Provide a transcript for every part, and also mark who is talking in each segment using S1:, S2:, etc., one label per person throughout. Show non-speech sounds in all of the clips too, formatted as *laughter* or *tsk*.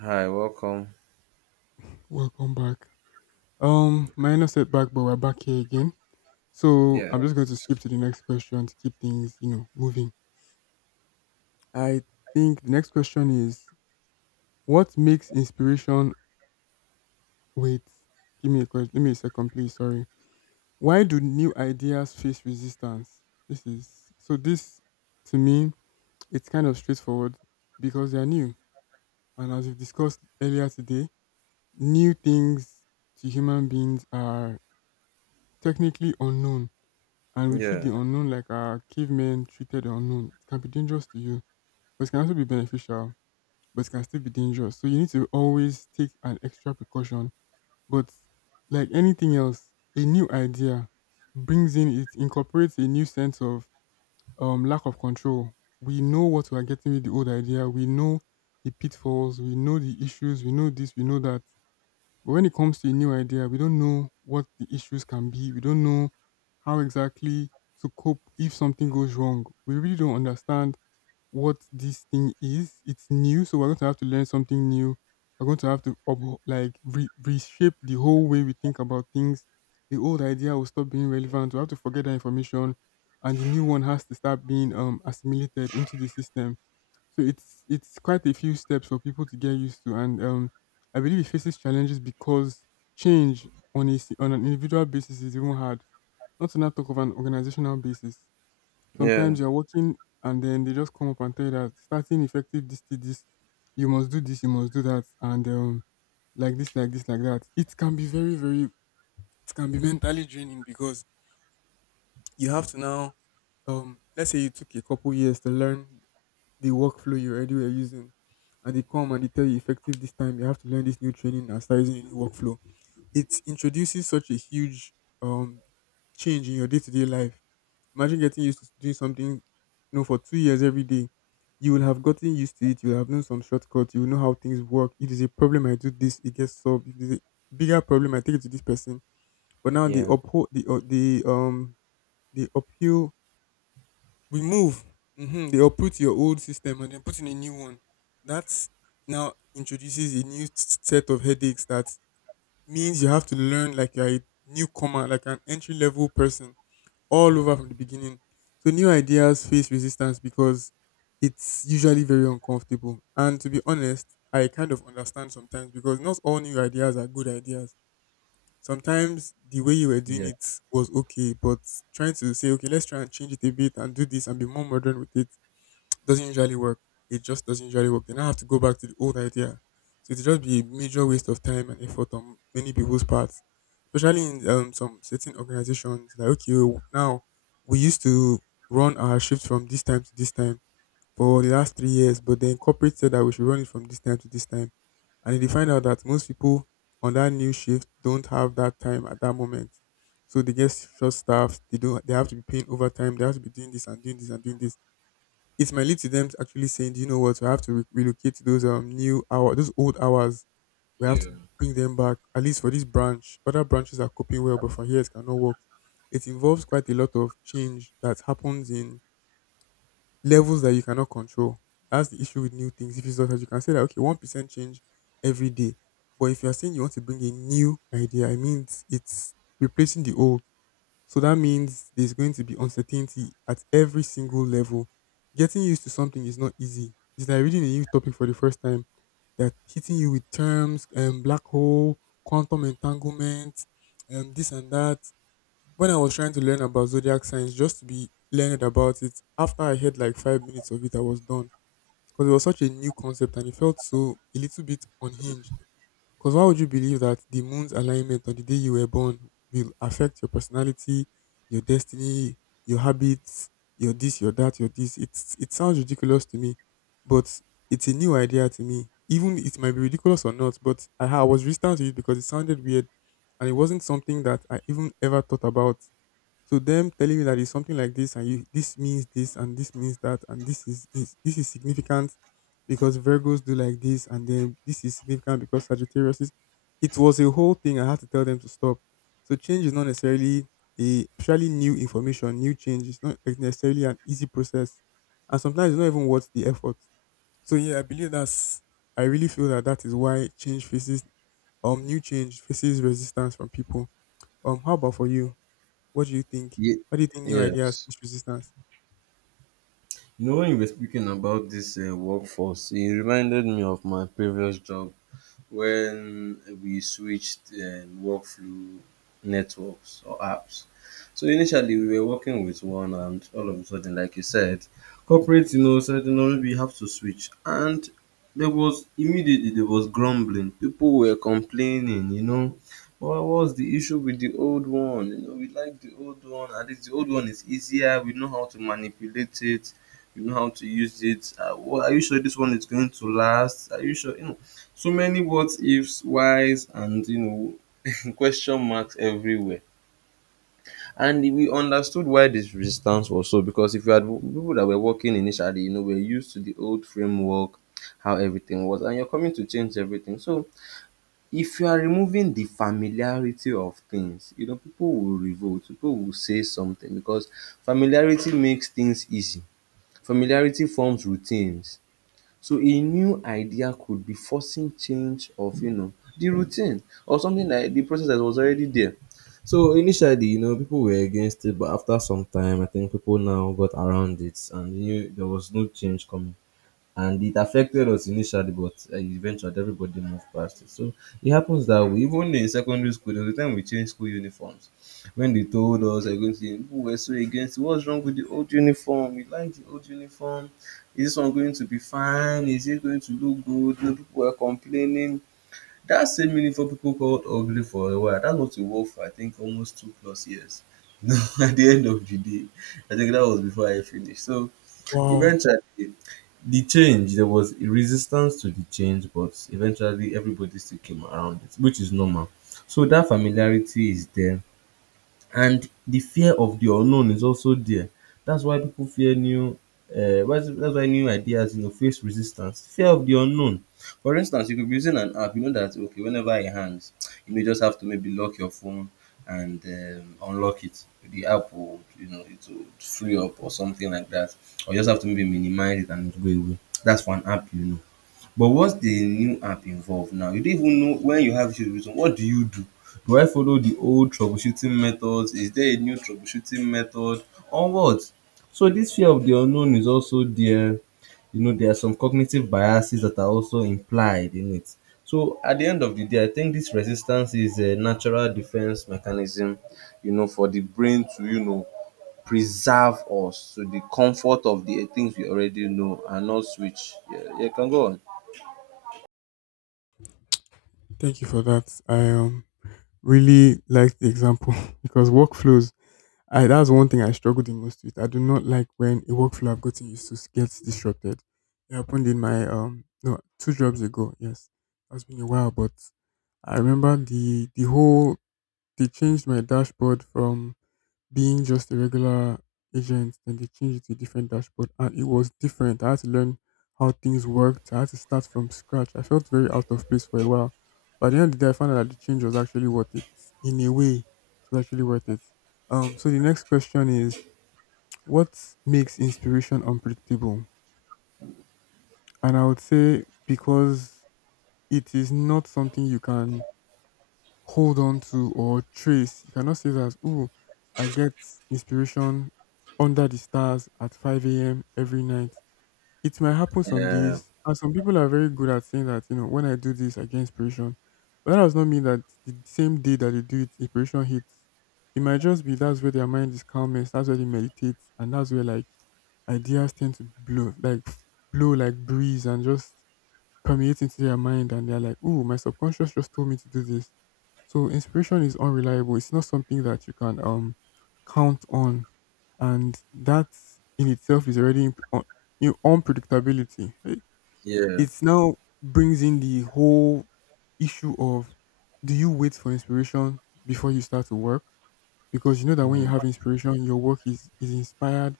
S1: Hi, welcome.
S2: Welcome back. Minor setback, but we're back here again. So
S1: Yeah.
S2: I'm just going to skip to the next question to keep things, you know, moving. I think the next question is, what makes inspiration wait? Give me a question. Give me a second, please. Sorry. Why do new ideas face resistance? This is so this to me, it's kind of straightforward because they are new. And as we've discussed earlier today, new things to human beings are technically unknown, and we treat the
S1: Yeah,
S2: unknown like our cavemen treated the unknown. It can be dangerous to you, but it can also be beneficial, but it can still be dangerous. So you need to always take an extra precaution. But like anything else, a new idea brings in, it incorporates a new sense of lack of control. We know what we are getting with the old idea. We know the pitfalls. We know the issues. We know this. We know that. But when it comes to a new idea, we don't know what the issues can be. We don't know how exactly to cope if something goes wrong. We really don't understand what this thing is. It's new, so we're going to have to learn something new. We're going to have to up, like reshape the whole way we think about things. The old idea will stop being relevant. We have to forget that information, and the new one has to start being assimilated into the system. So it's quite a few steps for people to get used to, and I believe it faces challenges because change on on an individual basis is even hard. Not to not talk of an organizational basis.
S1: yeah,
S2: Sometimes you're working, and then they just come up and tell you that starting effective this to this, you must do this, you must do that, and like this, like this, like that. It can be very, very, it can be mentally draining because you have to now, let's say you took a couple years to learn the workflow you already were using. And they come and they tell you effective this time you have to learn this new training and start using a new workflow. It introduces such a huge um change in your day to day life. Imagine getting used to doing something you know for 2 years every day. You will have gotten used to it, you'll have known some shortcuts, you will know how things work. If there's a problem I do this, it gets solved. If there's a bigger problem, I take it to this person. But now they
S1: Yeah.
S2: uphold the they uphill remove. They uproot your old system and then put in a new one. That now introduces a set of headaches that means you have to learn like you're a newcomer, like an entry level person, all over from the beginning. So new ideas face resistance because it's usually very uncomfortable. And to be honest, I kind of understand sometimes because not all new ideas are good ideas. Sometimes the way you were doing
S1: yeah,
S2: it was okay, but trying to say, okay, let's try and change it a bit and do this and be more modern with it doesn't usually work. It just doesn't usually work. Then I have to go back to the old idea. So it'll just be a major waste of time and effort on many people's parts, especially in some certain organizations. Like, okay, now we used to run our shifts from this time to this time for the last 3 years, but the corporate said that we should run it from this time to this time. And then they find out that most people on that new shift don't have that time at that moment. So they get short staffed. They don't. They have to be paying overtime. They have to be doing this and doing this and doing this. It might lead to them actually saying, "Do you know what? We have to relocate to those new hour, those old hours. We have to
S1: Yeah.
S2: bring them back at least for this branch. Other branches are coping well, but for here it cannot work." It involves quite a lot of change that happens in levels that you cannot control. That's the issue with new things. If it's not, as you can say that okay, 1% change every day, but if you are saying you want to bring a new idea, I mean it's replacing the old, so that means there's going to be uncertainty at every single level. Getting used to something is not easy. It's like reading a new topic for the first time. They're hitting you with terms, black hole, quantum entanglement, this and that. When I was trying to learn about zodiac signs, just to be learned about it, after I had like 5 minutes of it, I was done because it was such a new concept and it felt so a little bit unhinged. Because why would you believe that the moon's alignment on the day you were born will affect your personality, your destiny, your habits, your this, your that, your this? It's it sounds ridiculous to me, but it's a new idea to me. Even it might be ridiculous or not, but I was resistant to it because it sounded weird, and it wasn't something that I even ever thought about. So them telling you that it's something like this and you this means this and this means that and this is this is significant because Virgos do like this and then this is significant because Sagittarius is, it was a whole thing I had to tell them to stop. So change is not necessarily a surely new information, new change. It's not necessarily an easy process. And sometimes it's not even worth the effort. So yeah, I really feel that that is why change faces new change faces resistance from people. How about for you? What do you think?
S1: Ye-
S2: Why do you think new ideas
S1: yes.
S2: push resistance?
S1: You know, when you were speaking about this workforce, it reminded me of my previous job when we switched workflow networks or apps. So initially we were working with one and all of a sudden, like you said, corporate, you know, said, you know, maybe you have to switch and there was grumbling. People were complaining, you know. What was the issue with the old one? You know, we like the old one. At least the old one is easier. We know how to manipulate it. We know how to use it. Are you sure this one is going to last? Are you sure? You know, so many what ifs, whys, and you know, *laughs* question marks everywhere. And we understood why this resistance was so, because if you had people that were working initially, you know, were used to the old framework, how everything was, and you're coming to change everything. So if you are removing the familiarity of things, you know, people will revolt, people will say something because familiarity makes things easy. Familiarity forms routines. So a new idea could be forcing change of, you know, the routine or something like the process that was already there. So initially, you know, people were against it, but after some time, I think people now got around it, and knew there was no change coming and it affected us initially, but eventually everybody moved past it. So it happens that way. Even in secondary school, there was a time we changed school uniforms. When they told us they're going to say, people were so against it. What's wrong with the old uniform? We like the old uniform. Is this one going to be fine? Is it going to look good? No, people were complaining. That same uniform people called ugly for a while. That's what we wore for I think almost two plus years. *laughs* No, at the end of the day, I think that was before I finished. So
S2: Wow.
S1: eventually, the change, there was resistance to the change, but eventually everybody still came around it, which is normal. So that familiarity is there. And the fear of the unknown is also there. That's why people fear new that's why new ideas, you know, face resistance. Fear of the unknown. For instance, you could be using an app, you know, that okay, whenever it hangs, you may just have to maybe lock your phone and unlock it. The app will, you know, it will free up or something like that. Or you just have to maybe minimize it and it will go away. That's for an app, you know. But once the new app involve now, you don't even know when you have issues with something, what do you do? Do I follow the old troubleshooting methods? Is there a new troubleshooting method? Or what? So this fear of the unknown is also there. You know, there are some cognitive biases that are also implied in it. So at the end of the day, I think this resistance is a natural defense mechanism, you know, for the brain to, you know, preserve us to the comfort of the things we already know and not switch. Yeah, yeah, can go on.
S2: Thank you for that. I really like the example *laughs* because workflows, I that's one thing I struggle the most with. I do not like when a workflow I've gotten used to gets disrupted. It happened in my no, two jobs ago, yes. That's been a while, but I remember the whole, they changed my dashboard from being just a regular agent. Then they changed it to a different dashboard, and it was different. I had to learn how things worked. I had to start from scratch. I felt very out of place for a while. But at the end of the day, I found out that the change was actually worth it. In a way, it was actually worth it. So the next question is, what makes inspiration unpredictable? And I would say because it is not something you can hold on to or trace. You cannot say that, oh, I get inspiration under the stars at 5 a.m. every night. It might happen some
S1: Yeah,
S2: days. And some people are very good at saying that, you know, when I do this, I get inspiration. But that does not mean that the same day that they do it, inspiration hits. It might just be that's where their mind is calmest, that's where they meditate, and that's where like ideas tend to blow, like blow like breeze and just permeate into their mind and they're like, "Ooh, my subconscious just told me to do this." So inspiration is unreliable. It's not something that you can count on. And that in itself is already you know, unpredictability. It
S1: yeah,
S2: it's now brings in the whole issue of, do you wait for inspiration before you start to work? Because you know that when you
S1: mm,
S2: have inspiration, your work is inspired,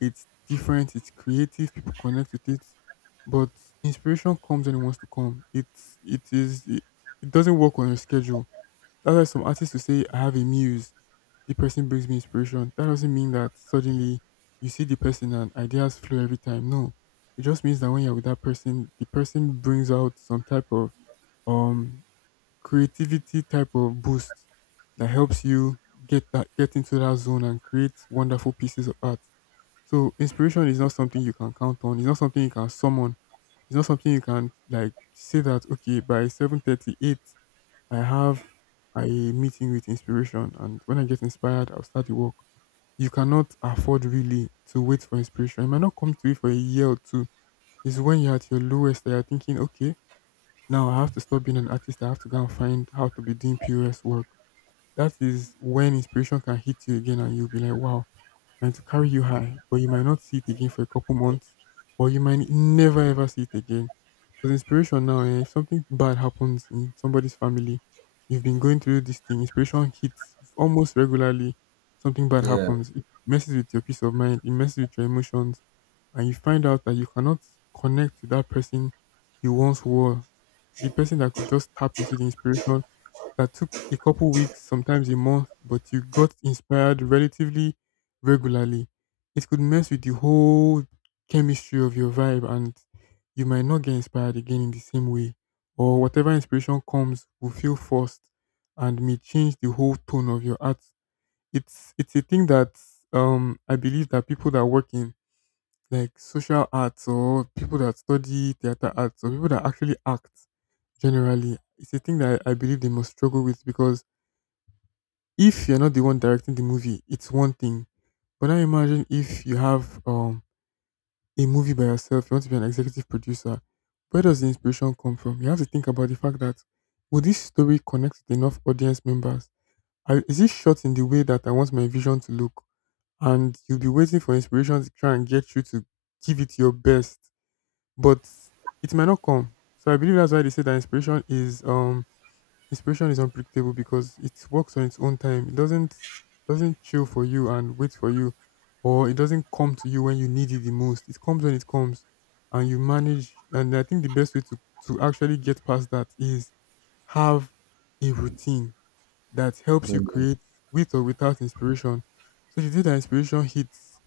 S2: it's different, it's creative, people connect with it. But inspiration comes when it wants to come. It's it is it, it doesn't work on your schedule. That's why some artists will say, I have a muse, the person brings me inspiration. That doesn't mean that suddenly you see the person and ideas flow every time. No. It just means that when you're with that person, the person brings out some type of um creativity type of boost that helps you get into that zone and create wonderful pieces of art. So inspiration is not something you can count on. It's not something you can summon. It's not something you can like say that okay, by 7:38 I have a meeting with inspiration and when I get inspired I'll start the work. You cannot afford really to wait for inspiration. It might not come to you for a year or two. It's when you're at your lowest that you're thinking, okay, now I have to stop being an artist. I have to go and find how to be doing POS work. That is when inspiration can hit you again and you'll be like, wow, and to carry you high. But you might not see it again for a couple months or you might never ever see it again. Because inspiration now, if something bad happens in somebody's family, you've been going through this thing, inspiration hits almost regularly. Something bad
S1: yeah.
S2: happens. It messes with your peace of mind. It messes with your emotions. And you find out that you cannot connect to that person you once were, the person that could just tap into the inspiration that took a couple weeks, sometimes a month, but you got inspired relatively regularly. It could mess with the whole chemistry of your vibe, and you might not get inspired again in the same way, or whatever inspiration comes will feel forced and may change the whole tone of your art. It's a thing that I believe that people that work in like social arts or people that study theater arts or people that actually act generally, it's a thing that I believe they must struggle with, because if you're not the one directing the movie, it's one thing, but now imagine if you have a movie by yourself, you want to be an executive producer. Where does the inspiration come from? You have to think about the fact that will this story connect with enough audience members? Is it shot in the way that I want my vision to look, and you'll be waiting for inspiration to try and get you to give it your best, but it might not come. So I believe that's why they say that inspiration is Inspiration is unpredictable because it works on its own time. It doesn't chill for you and wait for you, or it doesn't come to you when you need it the most. It comes when it comes, and you manage. And I think the best way to actually get past that is have a routine that helps you
S1: Mm.
S2: create with or without inspiration. So the day that inspiration hits,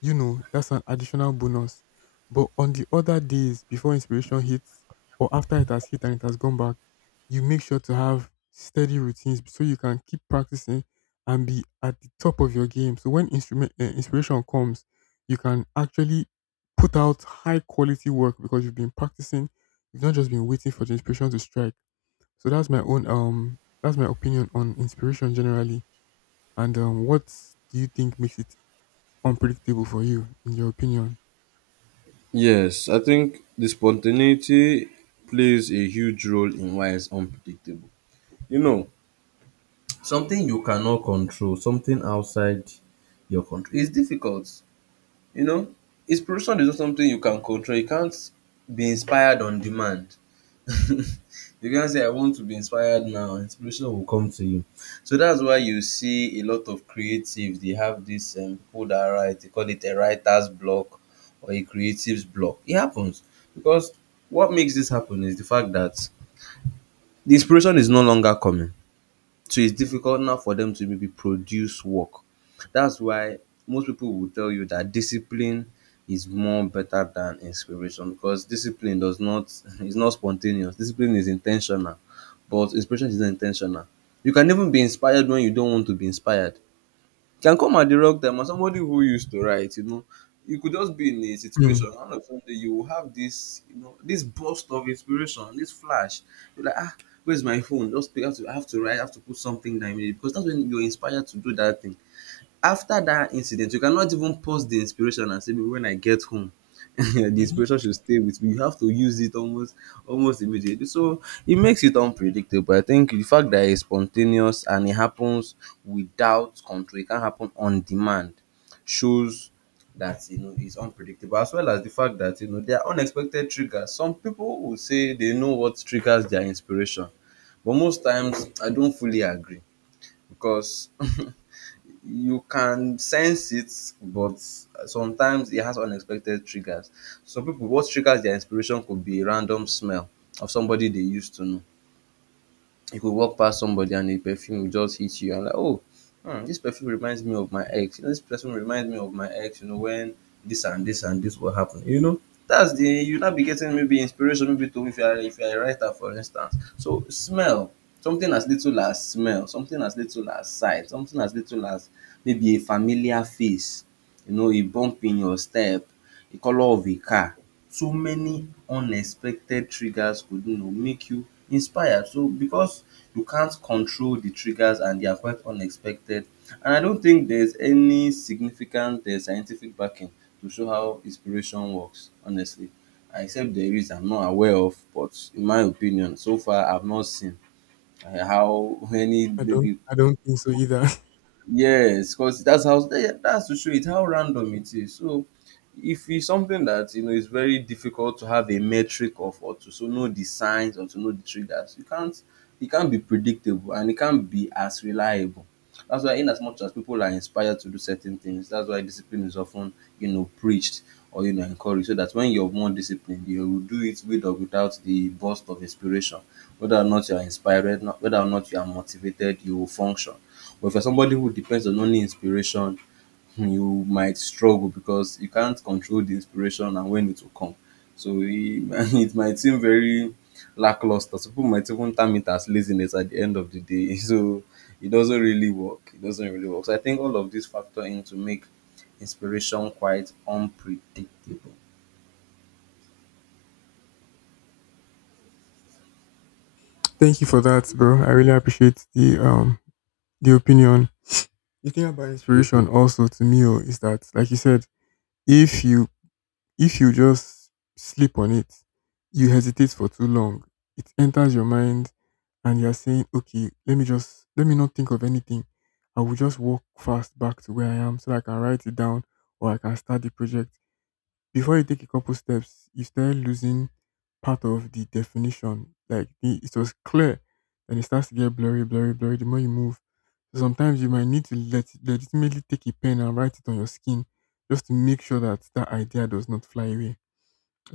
S2: you know, that's an additional bonus. But on the other days, before inspiration hits or after it has hit and it has gone back, you make sure to have steady routines so you can keep practicing and be at the top of your game. So when instrument inspiration comes, you can actually put out high quality work because you've been practicing. You've not just been waiting for the inspiration to strike. So that's my own that's my opinion on inspiration generally. And what do you think makes it unpredictable for you, in your opinion?
S1: Yes, I think the spontaneity plays a huge role in why it's unpredictable. You know, something you cannot control, something outside your control, it's difficult. You know, inspiration is not something you can control. You can't be inspired on demand. *laughs* You can't say I want to be inspired now. Inspiration will come to you. So that's why you see a lot of creatives. They have this people that write. They call it a writer's block or a creative's block. It happens because what makes this happen is the fact that the inspiration is no longer coming. So it's difficult now for them to maybe produce work. That's why most people will tell you that discipline is more better than inspiration because discipline does not *laughs* is not spontaneous. Discipline is intentional, but inspiration is not intentional. You can even be inspired when you don't want to be inspired. It can come at the wrong time. As somebody who used to write, you know, you could just be in a
S2: Hmm.
S1: situation, and of sudden you will have this, you know, this burst of inspiration, this flash. You're like, ah, where's my phone? Just pick, up. To, I have to write, I have to put something down immediately because that's when you're inspired to do that thing. After dat incident you cannot even pause the inspiration and say, "Maybe when I get home, *laughs* the
S2: Hmm.
S1: inspiration should stay with me." You have to use it almost immediately. So it makes it unpredictable. I think the fact that it's spontaneous and it happens without control, it can happen on demand shows that, you know, it's unpredictable as well as the fact that, you know, there are unexpected triggers. Some people will say they know what triggers their inspiration but most times I don't fully agree because *laughs* you can sense it but sometimes it has unexpected triggers. Some people, what triggers their inspiration could be random smell of somebody they used to know. If you could walk pass somebody and the perfume will just hit you and like, "Oh, dis perfume reminds me of my ex, you know, dis perfume reminds me of my ex, you know, when dis and dis and dis will happen," you know, dats the you now be getting maybe inspiration maybe to if you are, if you are a writer for instance. So smell, something as little as sight, something as little as maybe a familiar face, you know, a bump in your step, the colour of a car, so many unexpected triggers could, you know, make you inspired so because you can't control the triggers and they are quite unexpected and I don't think there's any significant scientific backing to show how inspiration works honestly, except there is, I'm not aware of, but in my opinion so far I've not seen how *laughs* any
S2: I don't.
S1: maybe.
S2: I don't think so either.
S1: Yes, because that's how, yeah, that's to show it how random it is. So if it's something that you know is very difficult to have a metric of or to so know the
S2: *laughs*
S1: signs or to know the triggers, you can't, it can't be predictable and it can't be as reliable. That's why in as much as people are inspired to do certain things, that's why discipline is often, you know, preached or, you know, encouraged. So that when you're more disciplined, you will do it with or without the burst of inspiration. Whether or not you are inspired, whether or not you are motivated, you will function. But if you're somebody who depends on only inspiration, hmm, you might struggle because you can't control the inspiration and when it will come. So it, *laughs* it might seem very lackluster. Some people might even term it as laziness at the end of the day. *laughs* So it doesn't really work. It doesn't really work. So I think all of these factor in to make inspiration quite unpredictable.
S2: Thank you for that, bro. I really appreciate the opinion. The thing about inspiration also to me oh, is that, like you said, if you if you just sleep on it, you hesitate for too long, it enters your mind, and you are saying, okay, let me not think of anything. I will just walk fast back to where I am so that I can write it down or I can start the project. Before you take a couple steps, you start losing part of the definition. Like the, it was clear, and it starts to get blurry, blurry, blurry. The more you move, so sometimes you might need to let legitimately take a pen and write it on your skin, just to make sure that that idea does not fly away.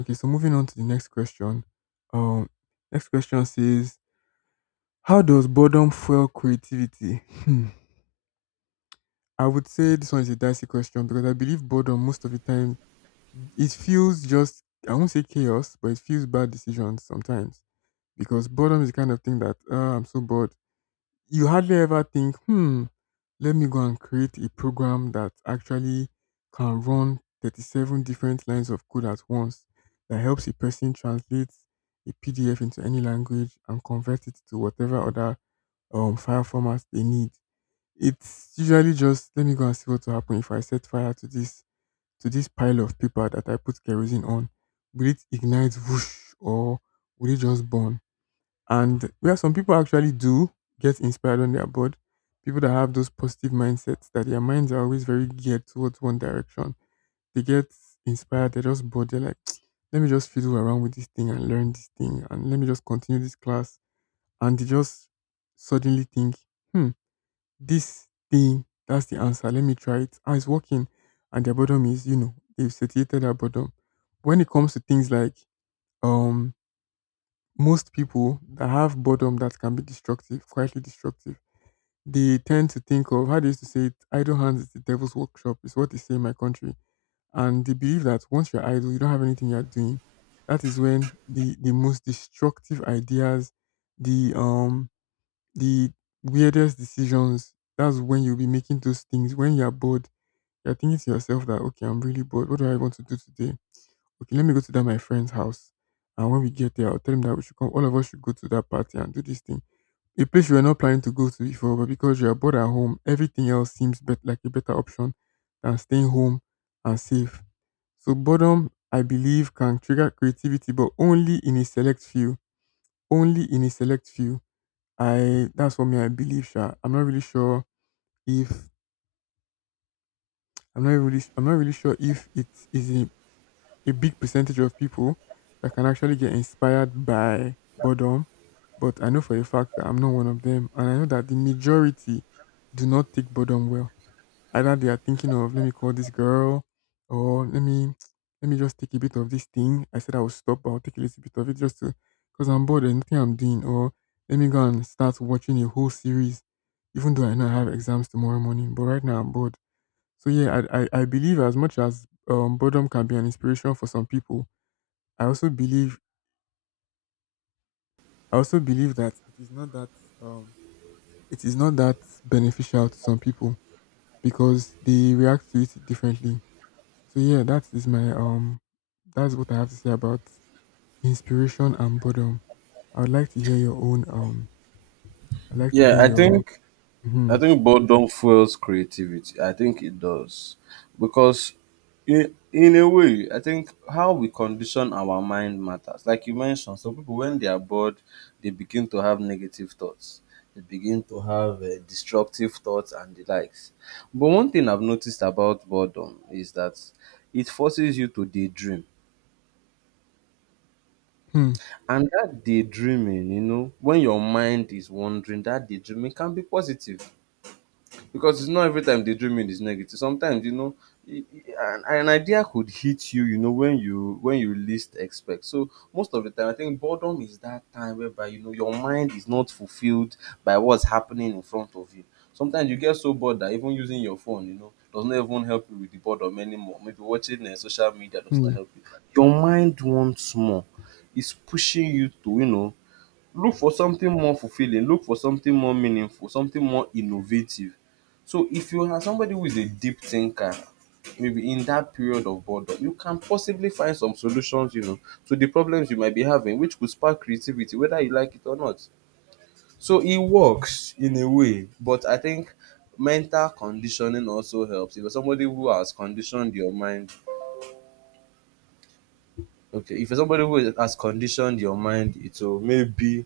S2: Okay, so moving on to the next question. Um, next question says, "How does boredom fuel creativity?" Hmm. I would say this one is a dicey question because I believe boredom most of the time it feels just, I won't say chaos, but it feels bad decisions sometimes because boredom is the kind of thing that I'm so bored. You hardly ever think, hmm, let me go and create a program that actually can run 37 different lines of code at once that helps a person translate a PDF into any language and convert it to whatever other file formats they need. It's usually just let me go and see what will happen if I set fire to this pile of paper that I put kerosene on? Will it ignite whoosh or will it just burn? And where some people actually do get inspired on their board, people that have those positive mindsets, that their minds are always very geared towards one direction, they get inspired, they're just bored, they're like, *tsk* let me just fiddle around with this thing and learn this thing and let me just continue this class. And they just suddenly think, hmm, this thing, that's the answer. Let me try it. Ah, it's working. And their boredom is, you know, they've satiated their boredom. When it comes to things like um most people that have boredom that can be destructive, quietly destructive, they tend to think of how they used to say it, idle hands is the devil's workshop, is what they say in my country. And they believe that once you're idle, you don't have anything you're doing. That is when the most destructive ideas, the um the weirdest decisions. That's when you'll be making those things. When you're bored, you're thinking to yourself that, okay, I'm really bored. What do I want to do today? Okay, let me go to that my friend's house. And when we get there, I'll tell him that we should come. All of us should go to that party and do this thing. A place you were not planning to go to before, but because you are bored at home, everything else seems like a better option than staying home and safe. So boredom, I believe, can trigger creativity, but only in a select few. Only in a select few. I that's what me I believe. Sha. I'm not really sure if I'm not really sure if it is a big percentage of people that can actually get inspired by boredom, but I know for a fact that I'm not one of them, and I know that the majority do not take boredom well. Either they are thinking of let me call this girl or let me just take a bit of this thing. I said I will stop, but I'll take a little bit of it just to, because I'm bored and nothing I'm doing. Or let me go and start watching a whole series, even though I know I have exams tomorrow morning. But right now I'm bored. So yeah, I believe as much as boredom can be an inspiration for some people, I also believe I also believe that it is not that um it is not that beneficial to some people because they react to it differently. So yeah, that is my that's what I have to say about inspiration and boredom. I would like to hear your own um I'd like to
S1: Yeah,
S2: hear your Hmm.
S1: I think boredom fuels creativity. I think it does. Because in a way, I think how we condition our mind matters. Like you mentioned, some people, when they are bored, they begin to have negative thoughts. They begin to have destructive thoughts and the likes. But one thing I've noticed about boredom is that it forces you to daydream.
S2: Hmm.
S1: And that daydreaming, you know, when your mind is wandering, that daydreaming can be positive because it's not every time the dreaming is negative. Sometimes you know an idea could hit you, you know, when you least expect. So most of the time, I think boredom is that time whereby, you know, your mind is not fulfilled by what's happening in front of you. Sometimes you get so bored that even using your phone, you know, does not even help you with the boredom anymore. Maybe watching social media does not
S2: Hmm.
S1: help you. Your mind wants more. It's pushing you to, you know, look for something more fulfilling, look for something more meaningful, something more innovative. So if you are somebody who is a deep thinker, maybe in that period of boredom, you can possibly find some solutions, you know, to the problems you might be having, which could spark creativity, whether you like it or not. So it works in a way, but I think mental conditioning also helps. If you're somebody who has conditioned your mind, okay, if you're somebody who has conditioned your mind, it will maybe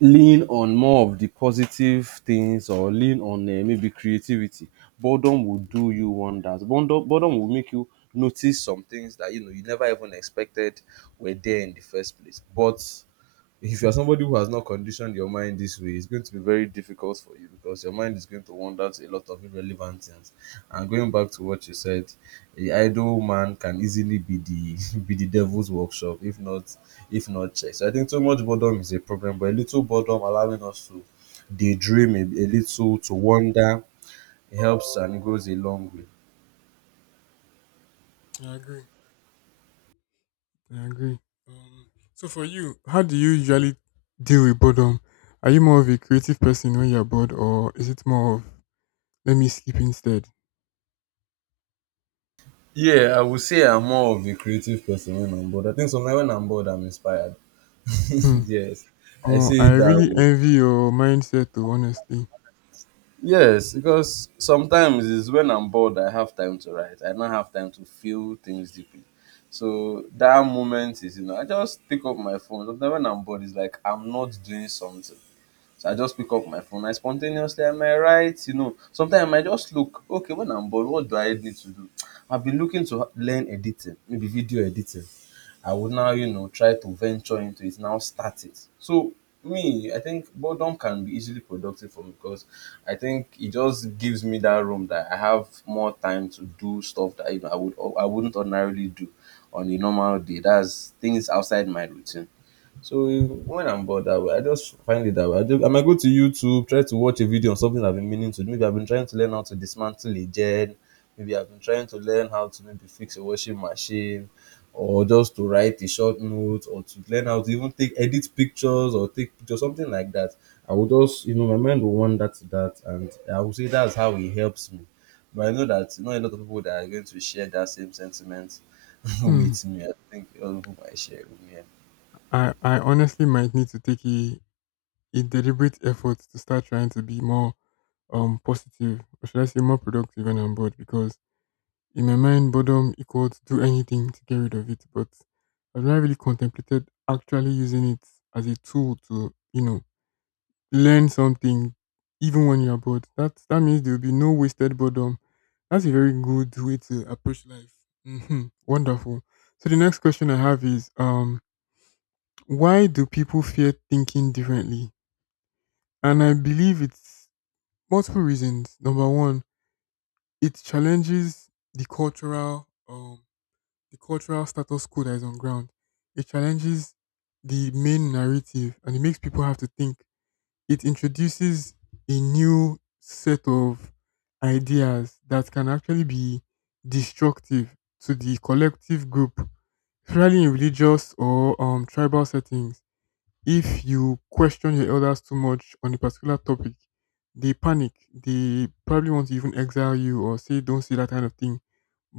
S1: lean on more of the positive things or lean on maybe creativity. Boredom will do you wonders. Boredom, boredom will make you notice some things that you never even expected were there in the first place. But if you're somebody who has not conditioned your mind this way, it's going to be very difficult for you because your mind is going to wander to a lot of irrelevant things. And going back to what you said, a idle man can easily be the *laughs* be the devil's workshop if not checked. So I think too much boredom is a problem, but a little boredom allowing us to daydream a little to wander helps and goes a long way.
S2: I agree. I agree. Um, so for you, how do you usually deal with boredom? Are you more of a creative person when you're bored or is it more of let me sleep instead?
S1: Yeah, I would say I'm more of a creative person when I'm bored. I think sometimes when I'm bored, I'm inspired. *laughs*
S2: Hmm.
S1: Yes, I
S2: Oh,
S1: see
S2: I
S1: it that
S2: really
S1: way.
S2: envy your mindset though, honestly.
S1: Yes, because sometimes it's when I'm bored I have time to write. I don't have time to feel things deeply. So that moment is, I just pick up my phone. Sometimes when I'm bored, it's like I'm not doing something. So I just pick up my phone. I spontaneously I might write, Sometimes I might just look, okay, when I'm bored, what do I need to do? I've been looking to learn editing, maybe video editing. I would now, try to venture into it, now start it. So me, I think boredom can be easily productive for me because I think it just gives me that room that I have more time to do stuff that I would I wouldn't ordinarily do on a normal day. That's things outside my routine. So when I'm bored that way, I just find it that way. I might go to YouTube, try to watch a video on something I've been meaning to do. Maybe I've been trying to learn how to dismantle a gen. Maybe I've been trying to learn how to maybe fix a washing machine or just to write a short note or to learn how to even take edit pictures or take pictures, something like that. I would just, my mind will wander to that and I would say that's how it helps me. But I know that not a lot of people that are going to share that same sentiment *laughs*
S2: Hmm.
S1: with me. I think a lot of people might share it with me.
S2: I honestly might need to take a deliberate effort to start trying to be more positive, or should I say more productive when I'm bored, because in my mind boredom equals do anything to get rid of it. But I've never really contemplated actually using it as a tool to, you know, learn something even when you're bored. That that means there'll be no wasted boredom. That's a very good way to approach life. Hmm. Wonderful. So the next question I have is why do people fear thinking differently? And I believe it's multiple reasons. Number one, it challenges the cultural status quo that is on ground. It challenges the main narrative and it makes people have to think. It introduces a new set of ideas that can actually be destructive to the collective group, especially in religious or tribal settings. If you question your elders too much on a particular topic, they panic. They probably want to even exile you or say, don't say that kind of thing.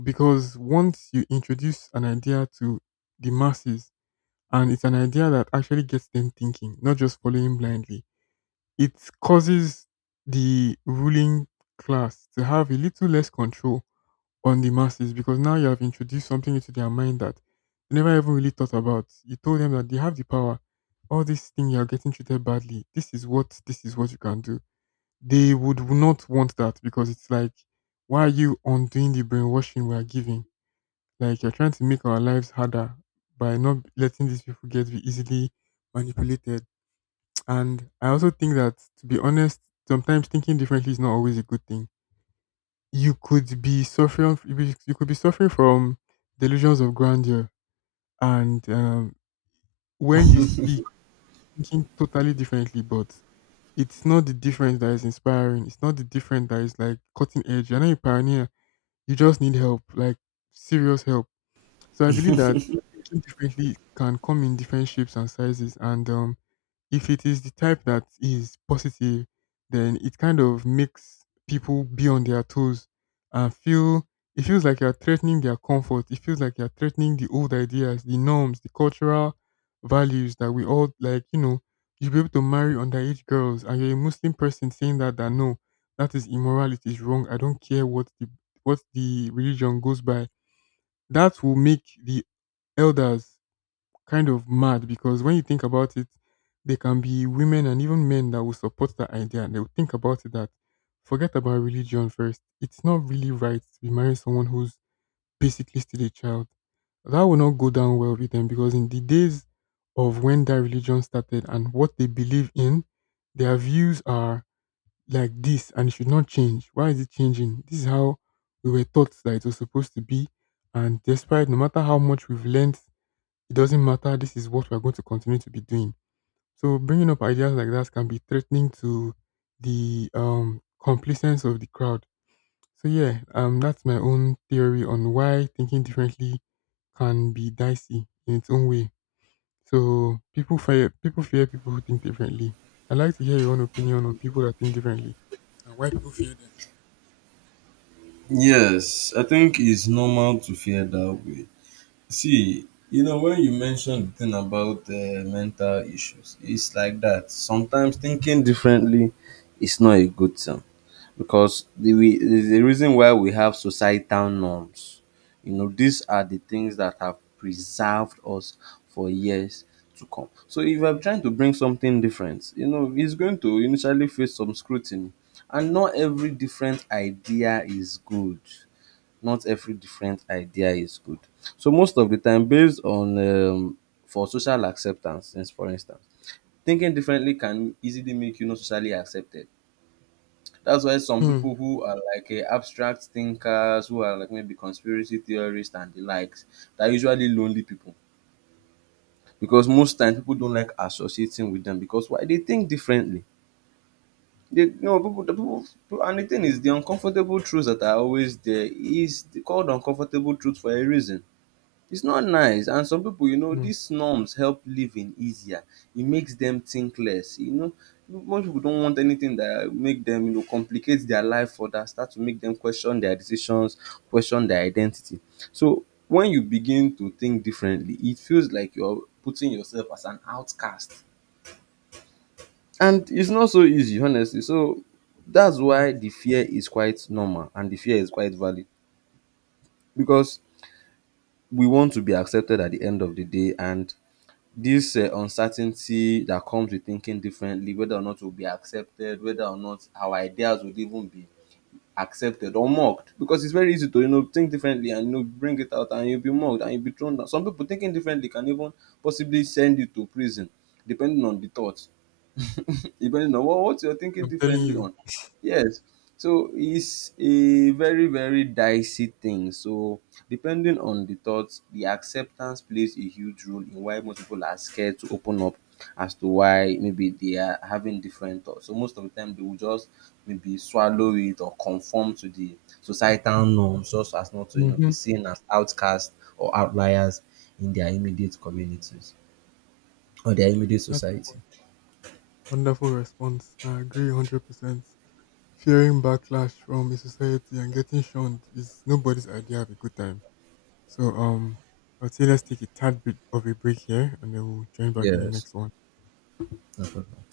S2: Because once you introduce an idea to the masses, and it's an idea that actually gets them thinking, not just following blindly, it causes the ruling class to have a little less control on the masses, because now you have introduced something into their mind that they never even really thought about. You told them that they have the power. All this thing you're getting treated badly. This is what you can do. They would not want that because it's like, why are you undoing the brainwashing we are giving? Like you're trying to make our lives harder by not letting these people get be easily manipulated. And I also think that, to be honest, sometimes thinking differently is not always a good thing. You could be suffering you could be suffering from delusions of grandeur and when you speak thinking totally differently, but it's not the difference that is inspiring, it's not the difference that is like cutting edge, you're not a pioneer, you just need help, like serious help. So I believe that thinking differently can come in different shapes and sizes, and if it is the type that is positive, then it kind of makes people be on their toes and feel, it feels like you're threatening their comfort. It feels like you're threatening the old ideas, the norms, the cultural values that we all like, you know, you'll be able to marry underage girls and you're a Muslim person saying that that no, that is immorality. It's wrong. I don't care what the religion goes by. That will make the elders kind of mad because when you think about it, there can be women and even men that will support that idea, and they will think about it that forget about religion first. It's not really right to be marrying someone who's basically still a child. That will not go down well with them because in the days of when that religion started and what they believe in, their views are like this and it should not change. Why is it changing? This is how we were taught that it was supposed to be. And despite no matter how much we've learned, it doesn't matter. This is what we're going to continue to be doing. So bringing up ideas like that can be threatening to the complacence of the crowd. So yeah, that's my own theory on why thinking differently can be dicey in its own way. So people fear people who think differently. I'd like to hear your own opinion on people that think differently and why people fear them.
S1: Yes, I think it's normal to feel that way. See, you know, when you mentioned the thing about mental issues, it's like that. Sometimes thinking differently is not a good thing because the we the reason why we have societal norms these are the things that have preserved us for years to come. So if I'm trying to bring something different, it's going to initially face some scrutiny, and not every different idea is good. Not every different idea is good. So most of the time based on for social acceptance, since for instance thinking differently can easily make you not socially accepted. That's why some
S2: Hmm.
S1: people who are like abstract thinkers, who are like maybe conspiracy theorists and the likes, they are usually lonely people because most times people don't like associating with them because why they think differently. They you know people, people and the thing is the uncomfortable truths that are always there is called uncomfortable truth for a reason. It's not nice and some people you know
S2: Hmm.
S1: these norms help living easier. It makes them think less, you know. Most people don't want anything that make them complicate their life further, start to make them question their decisions, question their identity. So when you begin to think differently it feels like you're putting yourself as an outcast, and it's not so easy honestly. So that's
S2: It's not.
S1: why the fear is quite normal and the fear is quite valid because we want to be accepted at the end of the day. And this uncertainty that comes with thinking differently, whether or not we'll be accepted, whether or not our ideas would even be accepted or mocked, because it's very easy to think differently and bring it out and you'll be mocked and you'll be thrown down. Some people thinking differently can even possibly send you to prison depending on the thought. Depending on what you're thinking
S2: I'm telling
S1: differently
S2: you.
S1: on. Yes. So it's a very, very dicey thing. So depending on the thoughts, the acceptance plays a huge role in why most people are scared to open up as to why maybe they are having different thoughts. So most of the time they will just maybe swallow it or conform to the societal norms just so as not to be
S2: Hmm.
S1: seen as outcasts or outliers in their immediate communities or their immediate
S2: That's
S1: society.
S2: a wonderful response. I agree 100%. Fearing backlash from a society and getting shunned is nobody's idea of a good time. So I'd say let's take a tad bit of a break here, and then we'll join back in the
S1: Yes.
S2: next one.
S1: No problem.